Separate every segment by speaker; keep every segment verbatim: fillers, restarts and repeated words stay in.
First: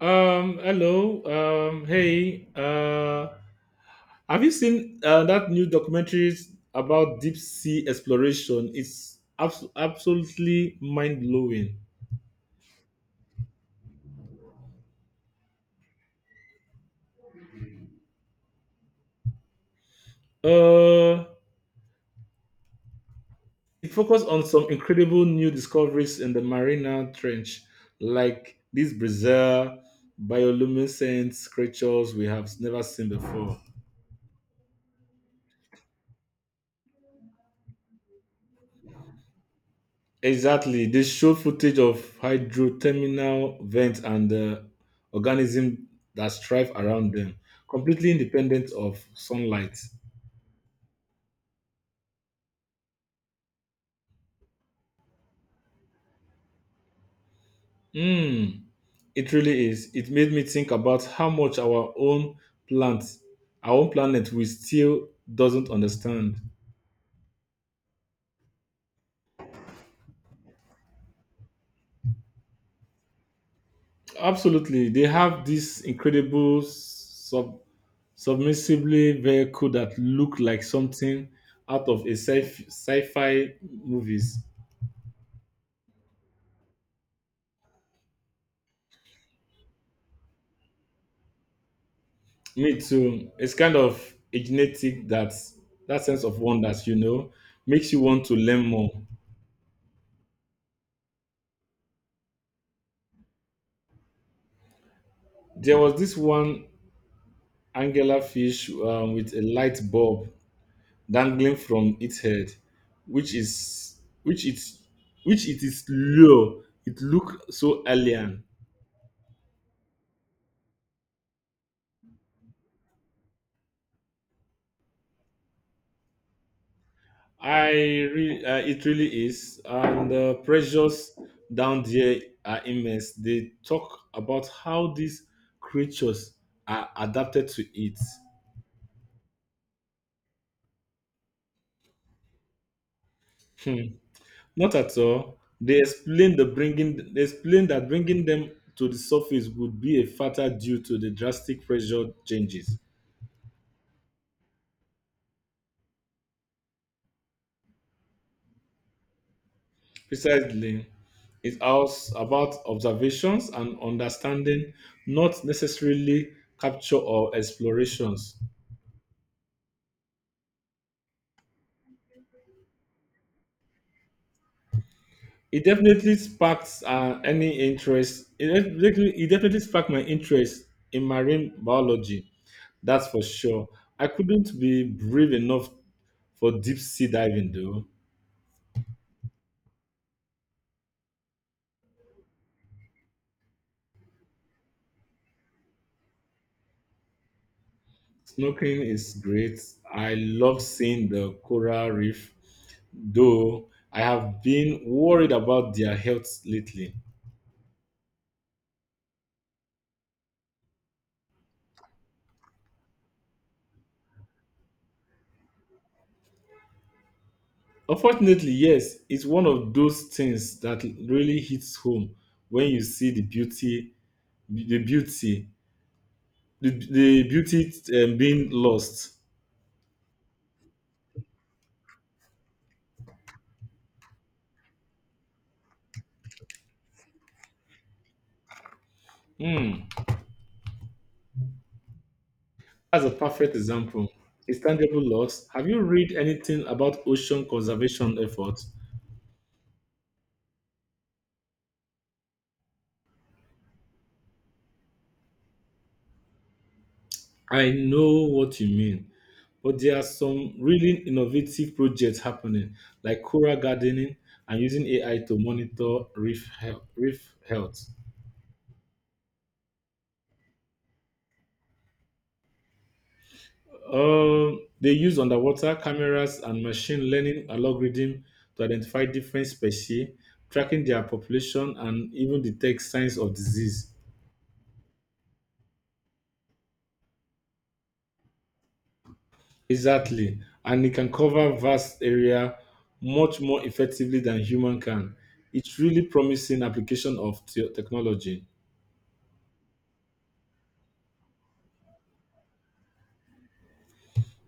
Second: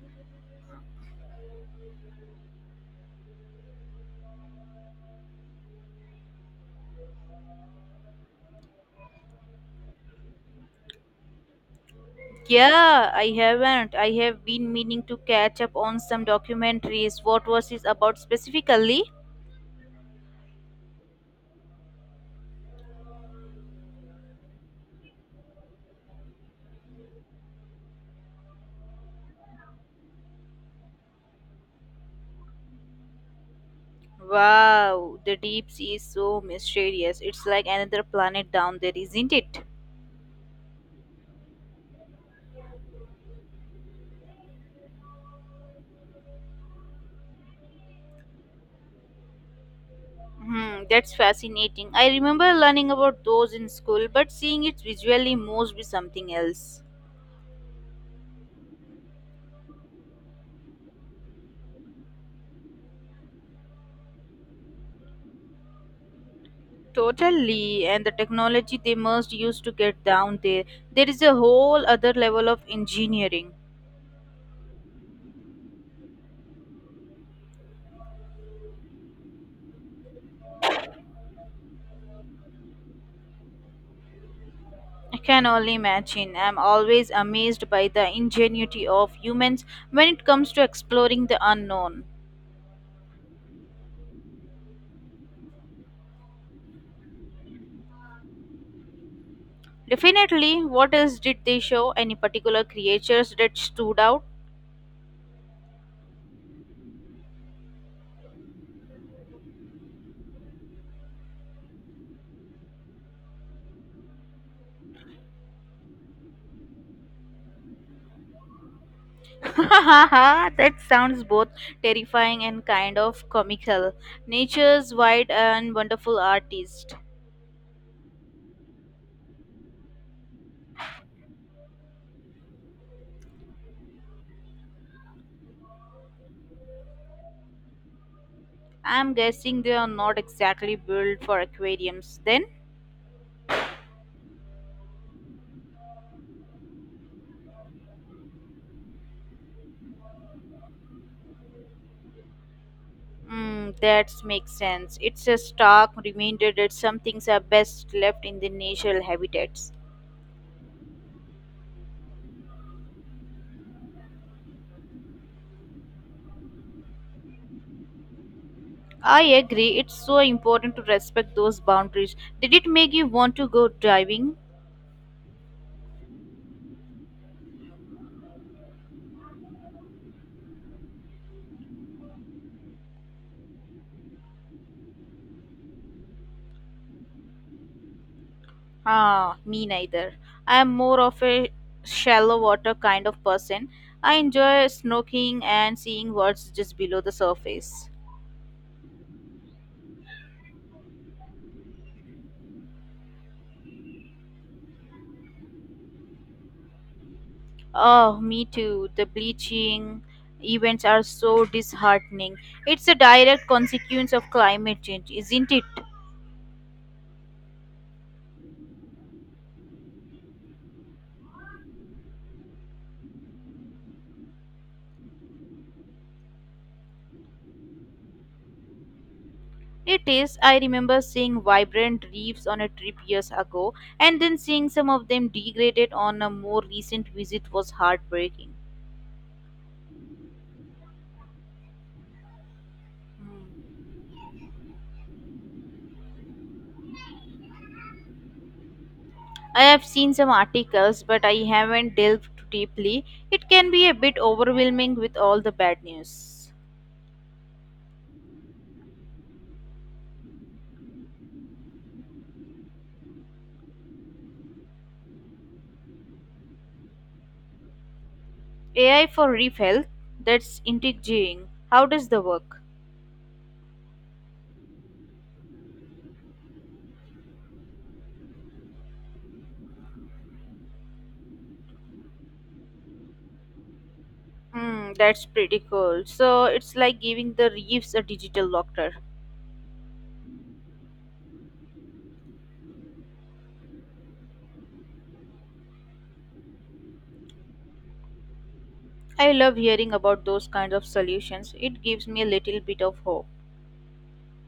Speaker 1: Um, hello. Um, hey. Uh, have you seen uh, that new documentary about deep sea exploration? It's abs- absolutely mind blowing.
Speaker 2: Yeah, I haven't. I have been meaning to catch up on some documentaries. What was it about specifically?
Speaker 1: Uh, it focused on some incredible new discoveries in the Mariana Trench, like these bizarre bioluminescent creatures we have never seen before.
Speaker 2: Wow, the deep sea is so mysterious. It's like another planet down there, isn't it?
Speaker 1: Exactly. They show footage of hydrothermal vents and the organisms that thrive around them, completely independent of sunlight.
Speaker 2: Hmm, that's fascinating. I remember learning about those in school, but seeing it visually must be something else.
Speaker 1: Mm, it really is. It made me think about how much our own plant, our own planet, we still doesn't understand.
Speaker 2: Totally, and the technology they must use to get down there. There is a whole other level of engineering.
Speaker 1: Absolutely, they have this incredible sub submissibly vehicle that look like something out of a sci- sci-fi movies.
Speaker 2: I can only imagine. I'm always amazed by the ingenuity of humans when it comes to exploring the unknown.
Speaker 1: Me too. It's kind of a genetic that that sense of wonders, you know, makes you want to learn more.
Speaker 2: Definitely, what else did they show? Any particular creatures that stood out?
Speaker 1: There was this one angular fish um, with a light bulb dangling from its head, which is which it's which it is low. It looked so alien.
Speaker 2: That sounds both terrifying and kind of comical. Nature's wide and wonderful artist.
Speaker 1: I re- uh, it really is, and the pressures down there are immense. They talk about how these creatures are adapted to it.
Speaker 2: I'm guessing they are not exactly built for aquariums. Then,
Speaker 1: Hmm. Not at all. They explained the bringing. They explained that bringing them to the surface would be a factor due to the drastic pressure changes.
Speaker 2: mm, that makes sense. It's a stark reminder that some things are best left in their natural habitats.
Speaker 1: Precisely, it's also about observations and understanding, not necessarily capture or explorations.
Speaker 2: I agree. It's so important to respect those boundaries. Did it make you want to go diving?
Speaker 1: It definitely sparked uh, any interest. It definitely, it definitely sparked my interest in marine biology. That's for sure. I couldn't be brave enough for deep sea diving, though.
Speaker 2: Ah, me neither. I am more of a shallow water kind of person. I enjoy snorkeling and seeing what's just below the surface.
Speaker 1: Snorkeling is great. I love seeing the coral reef, though I have been worried about their health lately.
Speaker 2: Oh, me too. The bleaching events are so disheartening. It's a direct consequence of climate change, isn't it?
Speaker 1: Unfortunately, yes, it's one of those things that really hits home when you see the beauty, the beauty, the, the beauty um, being lost.
Speaker 2: It is. I remember seeing vibrant reefs on a trip years ago, and then seeing some of them degraded on a more recent visit was heartbreaking.
Speaker 1: Hmm. That's a perfect
Speaker 2: Hmm.
Speaker 1: example. It's tangible loss. Have you read anything about ocean conservation efforts?
Speaker 2: I have seen some articles, but I haven't delved too deeply. It can be a bit overwhelming with all the bad news.
Speaker 1: I know what you mean. But there are some really innovative projects happening, like coral gardening and using A I to monitor reef health. Reef health.
Speaker 2: A I for reef health? That's intriguing. How does the work?
Speaker 1: Um, they use underwater cameras and machine learning algorithm to identify different species, tracking their population, and even detect signs of disease.
Speaker 2: Hmm, that's pretty cool. So it's like giving the reefs a digital doctor.
Speaker 1: Exactly, and it can cover vast area much more effectively than human can. It's really promising application of te- technology.
Speaker 2: I love hearing about those kinds of solutions. It gives me a little bit of hope.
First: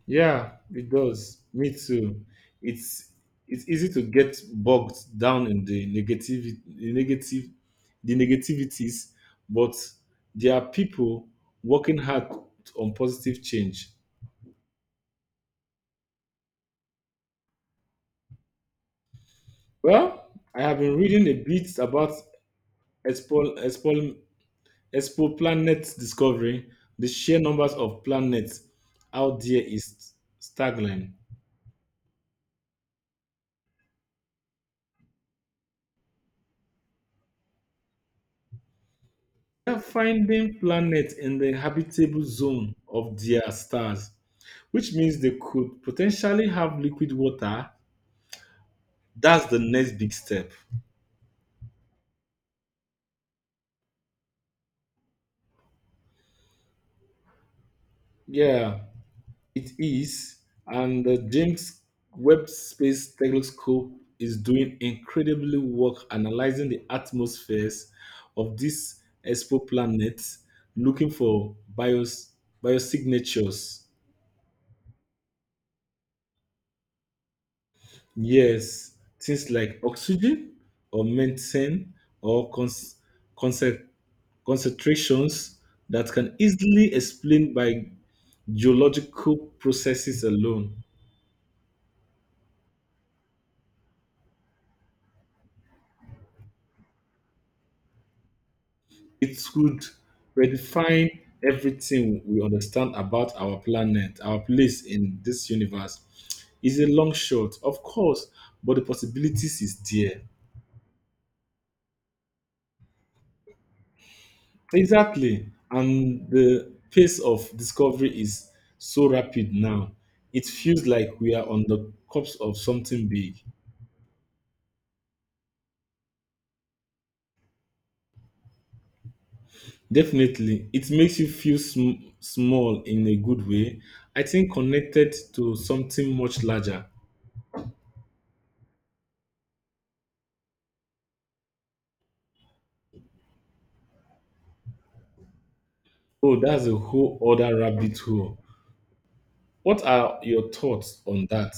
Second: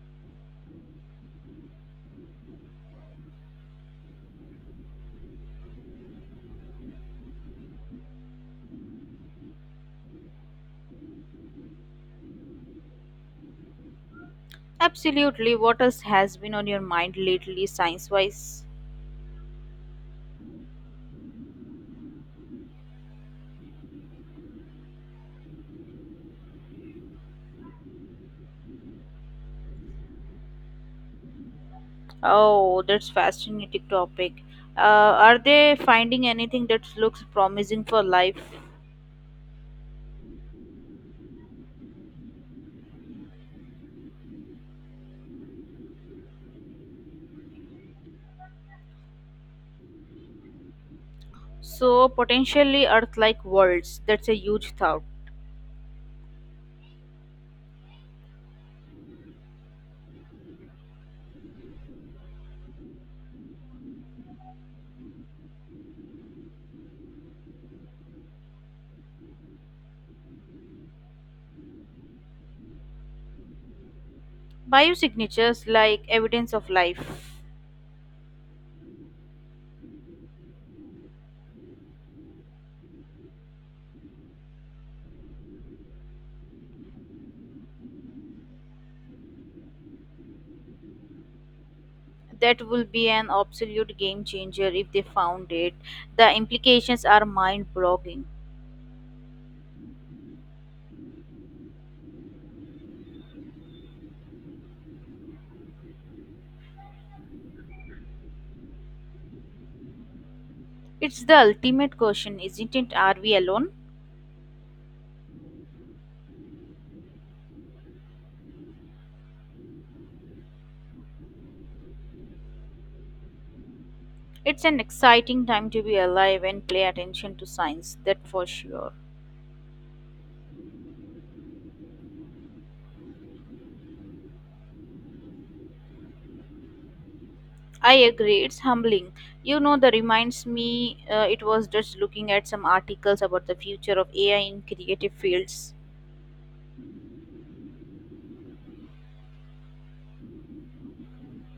Speaker 1: Yeah, it does. Me too. It's it's easy to get bogged down in the negativity, the negative, the negativities, but there are people working hard on positive change.
Speaker 2: Absolutely. What else has been on your mind lately, science wise?
Speaker 1: Well, I have been reading a bit about expo, expo, expo planet discovery. The sheer numbers of planets out there is staggering.
Speaker 2: Oh, that's fascinating topic. Uh, are they finding anything that looks promising for life?
Speaker 1: They are finding planets in the habitable zone of their stars, which means they could potentially have liquid water. That's the next big step.
Speaker 2: So potentially Earth-like worlds. That's a huge thought.
Speaker 1: Yeah, it is. And the James Webb Space Telescope is doing incredibly work analyzing the atmospheres of these exoplanets, looking for bios, biosignatures.
Speaker 2: Biosignatures like evidence of life.
Speaker 1: Yes, things like oxygen or methane or cons- concentrations that can easily explain by geological processes alone.
Speaker 2: That will be an absolute game changer if they found it. The implications are mind-boggling.
Speaker 1: It could redefine everything we understand about our planet, our place in this universe. It's a long shot, of course, but the possibilities is there.
Speaker 2: It's the ultimate question, isn't it? Are we alone?
Speaker 1: Exactly. And the pace of discovery is so rapid now. It feels like we are on the cusp of something big.
Speaker 2: It's an exciting time to be alive and pay attention to science, that for sure.
Speaker 1: Definitely, it makes you feel sm- small in a good way. I think connected to something much larger.
Speaker 2: I agree, it's humbling. You know, that reminds me, uh, it was just looking at some articles about the future of A I in creative fields.
Speaker 1: Oh, that's a whole other rabbit hole. What are your thoughts on that?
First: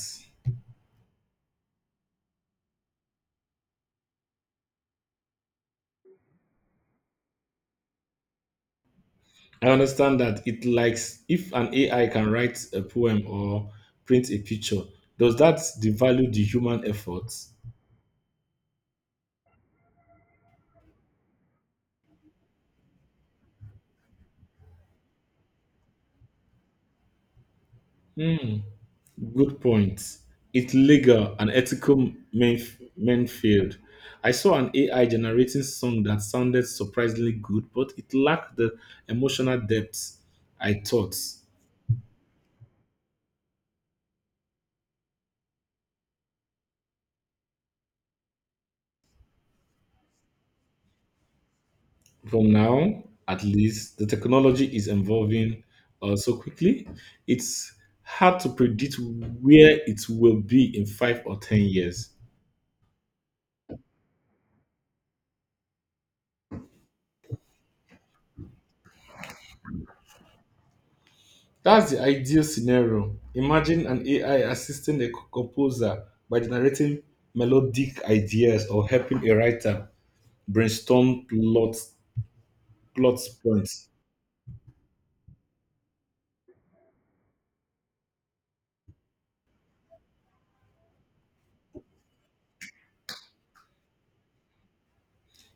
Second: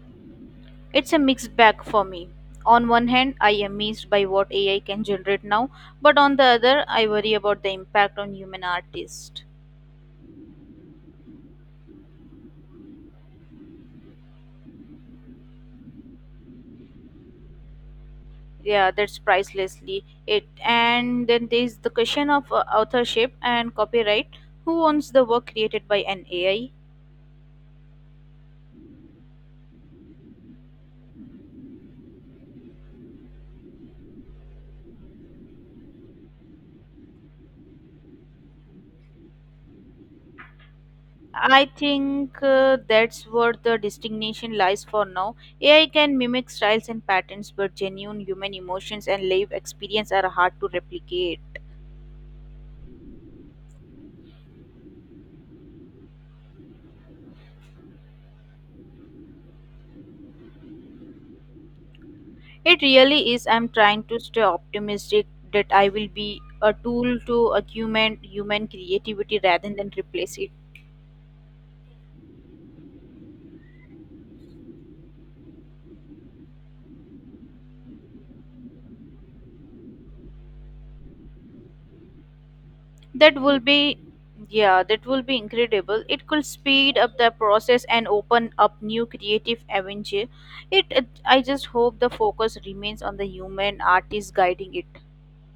Speaker 2: It's a mixed bag for me. On one hand, I am amazed by what A I can generate now, but on the other, I worry about the impact on human artists.
Speaker 1: I understand that it likes if an A I can write a poem or print a picture, does that devalue the human effort?
Speaker 2: Yeah, that's pricelessly it. And then there's the question of uh, authorship and copyright. Who owns the work created by an A I?
Speaker 1: Hmm. Good point. It's legal and ethical Menf- Menfield. I saw an A I generating song that sounded surprisingly good, but it lacked the emotional depth I thought.
Speaker 2: I think uh, that's where the distinction lies for now. A I can mimic styles and patterns, but genuine human emotions and life experience are hard to replicate.
Speaker 1: From now, at least, the technology is evolving uh, so quickly. It's hard to predict where it will be in five or ten years.
Speaker 2: It really is. I'm trying to stay optimistic that I will be a tool to augment human creativity rather than replace it.
Speaker 1: That's the ideal scenario. Imagine an A I assisting a composer by generating melodic ideas or helping a writer brainstorm plot, plot
Speaker 2: That will
Speaker 1: points.
Speaker 2: be, yeah, that will be incredible. It could speed up the process and open up new creative avenues. It, it i just hope the focus remains on the human artist guiding it.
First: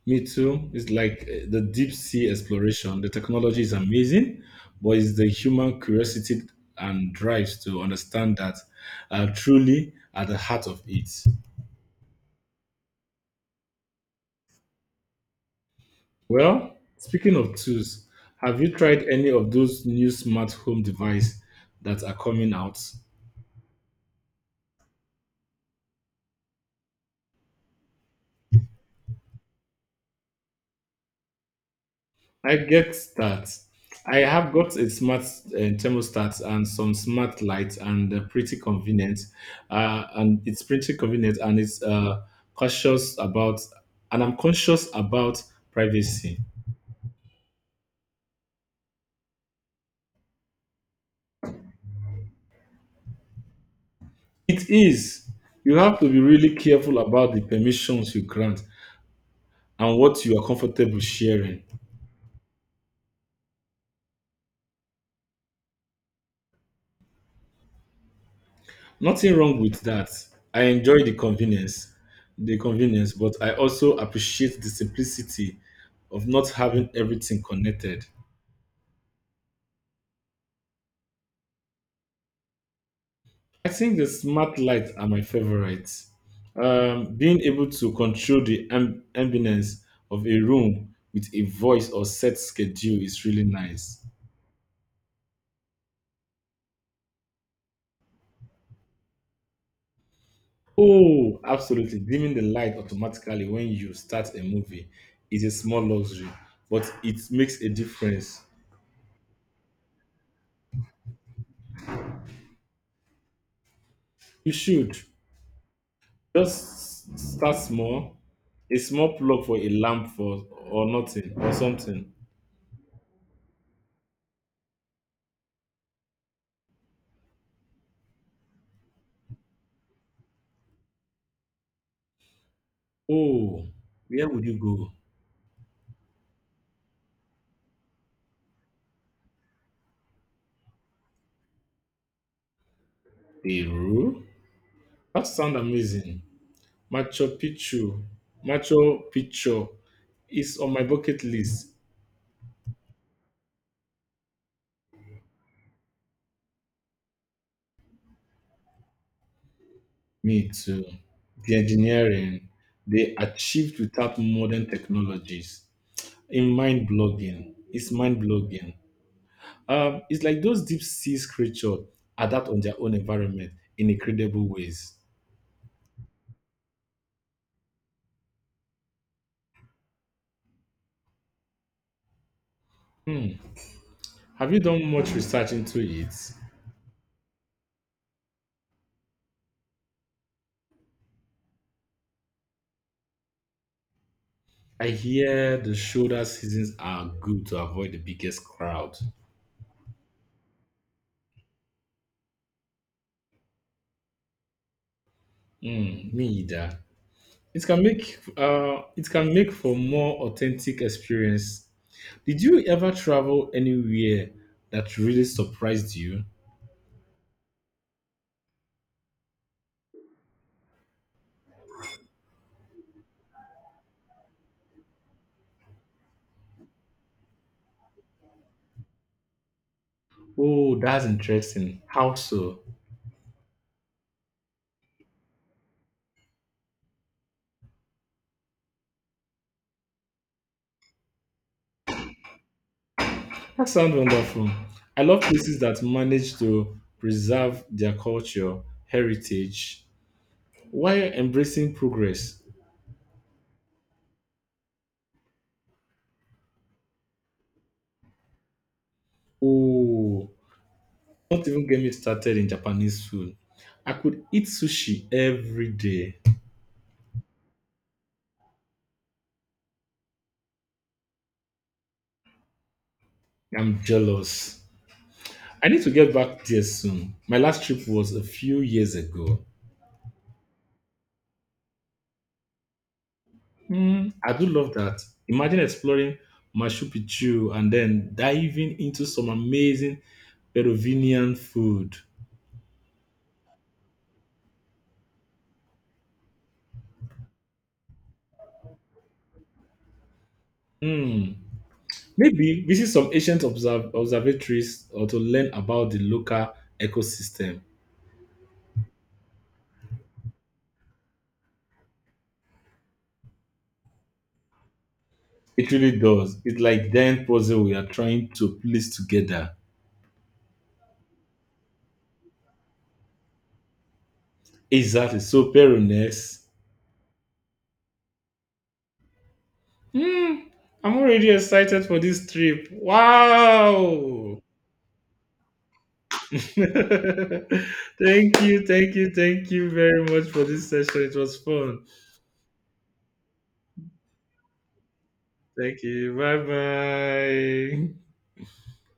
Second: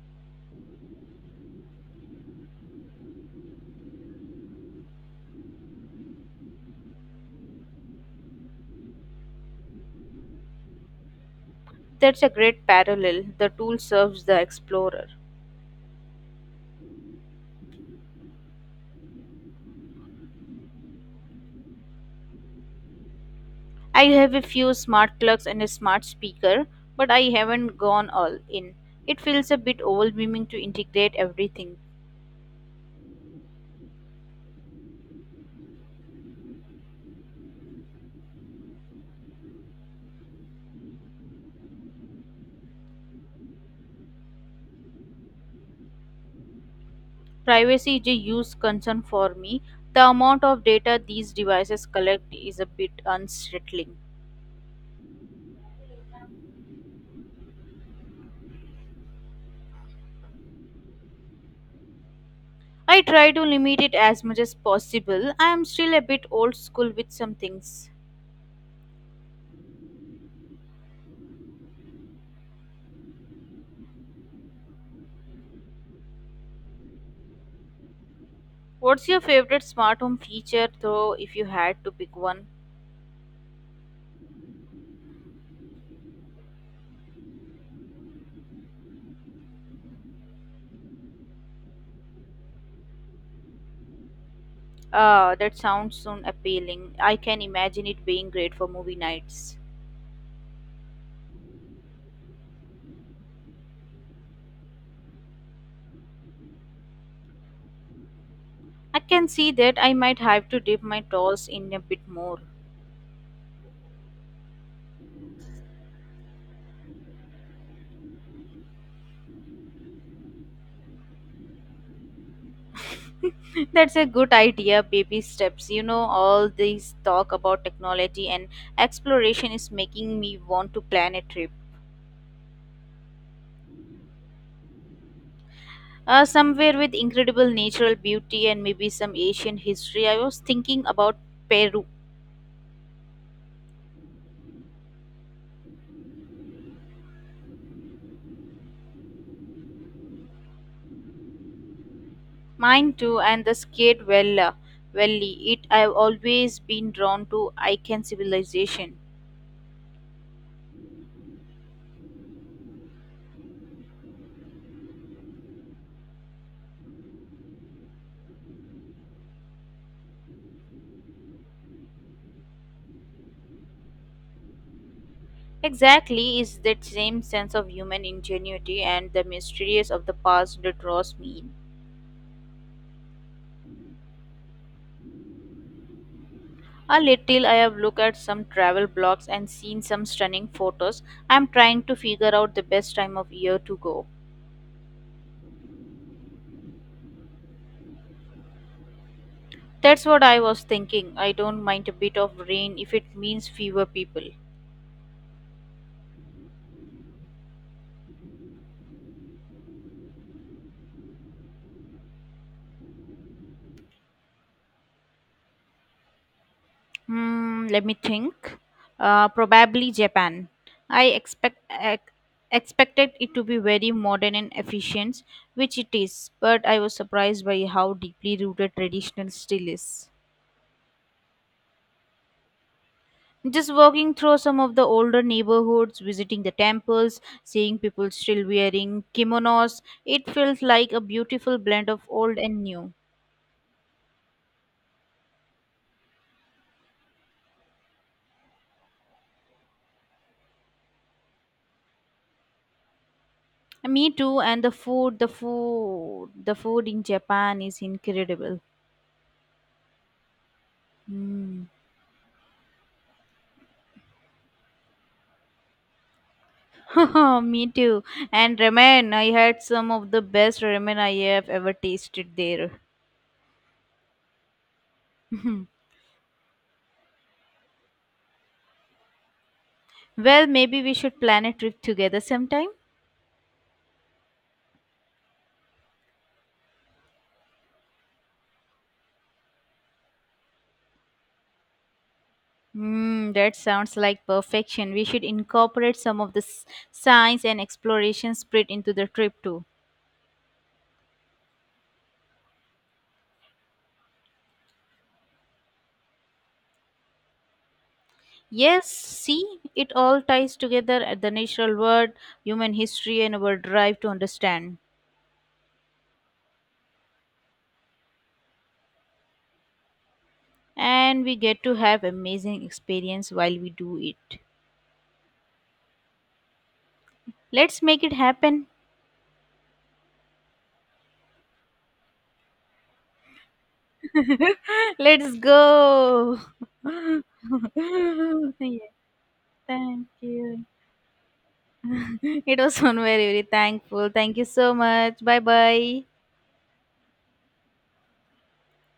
Speaker 1: Me too. It's like uh, the deep sea exploration. The technology is amazing, but it's the human curiosity and drives to understand that are truly at the heart of it.
Speaker 2: That's a great parallel, the tool serves the explorer.
Speaker 1: Well, speaking of tools, have you tried any of those new smart home devices that are coming out?
Speaker 2: I have a few smart plugs and a smart speaker, but I haven't gone all in. It feels a bit overwhelming to integrate everything.
Speaker 1: I get that. I have got a smart uh, thermostat and some smart lights, and uh, pretty convenient. Uh, and it's pretty convenient, and it's uh, cautious about, and I'm conscious about privacy.
Speaker 2: Privacy is a huge concern for me. The amount of data these devices collect is a bit unsettling.
Speaker 1: It is. You have to be really careful about the permissions you grant and what you are comfortable sharing.
Speaker 2: I try to limit it as much as possible. I am still a bit old school with some things.
Speaker 1: Nothing wrong with that. I enjoy the convenience, the convenience, but I also appreciate the simplicity of not having everything connected.
Speaker 2: What's your favorite smart home feature, though, if you had to pick one?
Speaker 1: I think the smart lights are my favorites. Um, being able to control the amb- ambience of a room with a voice or set schedule is really nice.
Speaker 2: Ah, that sounds so appealing. I can imagine it being great for movie nights.
Speaker 1: Oh, absolutely. Dimming the light automatically when you start a movie is a small luxury, but it makes a difference.
Speaker 2: I can see that I might have to dip my toes in a bit more.
Speaker 1: You should. Just start small. A small plug for a lamp for or nothing or something.
Speaker 2: That's a good idea, baby steps. You know, all this talk about technology and exploration is making me want to plan a trip.
Speaker 1: Oh, where would you go?
Speaker 2: Uh, somewhere with incredible natural beauty and maybe some ancient history. I was thinking about Peru.
Speaker 1: Peru? That sounds amazing. Machu Picchu. Machu Picchu is on my bucket list.
Speaker 2: Mine too, and the scared Vella. Valley. It I've always been drawn to Incan civilization.
Speaker 1: Me too. The engineering they achieved without modern technologies. In mind blogging. It's mind blogging. Um, it's like those deep sea creatures adapt on their own environment in incredible ways.
Speaker 2: Exactly, is that same sense of human ingenuity and the mysteries of the past that draws me in.
Speaker 1: Hmm. Have you done much research into it?
Speaker 2: A little. I have looked at some travel blogs and seen some stunning photos. I'm trying to figure out the best time of year to go.
Speaker 1: I hear the shoulder seasons are good to avoid the biggest crowd.
Speaker 2: That's what I was thinking. I don't mind a bit of rain if it means fewer people.
Speaker 1: Hmm. Me either. It can make uh, it can make for more authentic experience. Did you ever travel anywhere that really surprised you?
Speaker 2: Hmm, let me think. Uh, probably Japan. I expect ex- Expected it to be very modern and efficient, which it is, but I was surprised by how deeply rooted traditional still is.
Speaker 1: Oh, that's interesting. How so?
Speaker 2: Just walking through some of the older neighborhoods, visiting the temples, seeing people still wearing kimonos, it felt like a beautiful blend of old and new.
Speaker 1: That sounds wonderful. I love places that manage to preserve their culture, heritage, while embracing progress.
Speaker 2: Me too, and the food, the food, the food in Japan is incredible.
Speaker 1: Oh. Don't even
Speaker 2: Mm.
Speaker 1: get me started in Japanese food. I could eat sushi every day.
Speaker 2: Me too. And ramen, I had some of the best ramen I have ever tasted there.
Speaker 1: I'm jealous.
Speaker 2: Well,
Speaker 1: I need to get back there soon. My last trip was a few years ago.
Speaker 2: maybe we should plan a trip together sometime.
Speaker 1: Hmm, I do love that. Imagine exploring Machu Picchu and then diving into some amazing Peruvian food.
Speaker 2: Hmm, that sounds like perfection. We should incorporate some of the s- science and exploration spirit into the trip too.
Speaker 1: Hmm. Maybe visit some ancient observ- observatories or to learn about the local ecosystem.
Speaker 2: Yes, see, it all ties together at the natural world, human history, and our drive to understand.
Speaker 1: It really does. It's like giant puzzle we are trying to piece together.
Speaker 2: And we get to have amazing experience while we do it.
Speaker 1: Exactly. So Perunes.
Speaker 2: Let's make it happen.
Speaker 1: Hmm. I'm already excited for this trip. Wow.
Speaker 2: Let's go.
Speaker 1: Thank you,
Speaker 2: Yeah,
Speaker 1: thank you, thank you very
Speaker 2: thank
Speaker 1: much for
Speaker 2: you.
Speaker 1: this session. It was fun.
Speaker 2: It was one very, very thankful. Thank you so much. Bye
Speaker 1: Thank
Speaker 2: bye.
Speaker 1: you. Bye bye.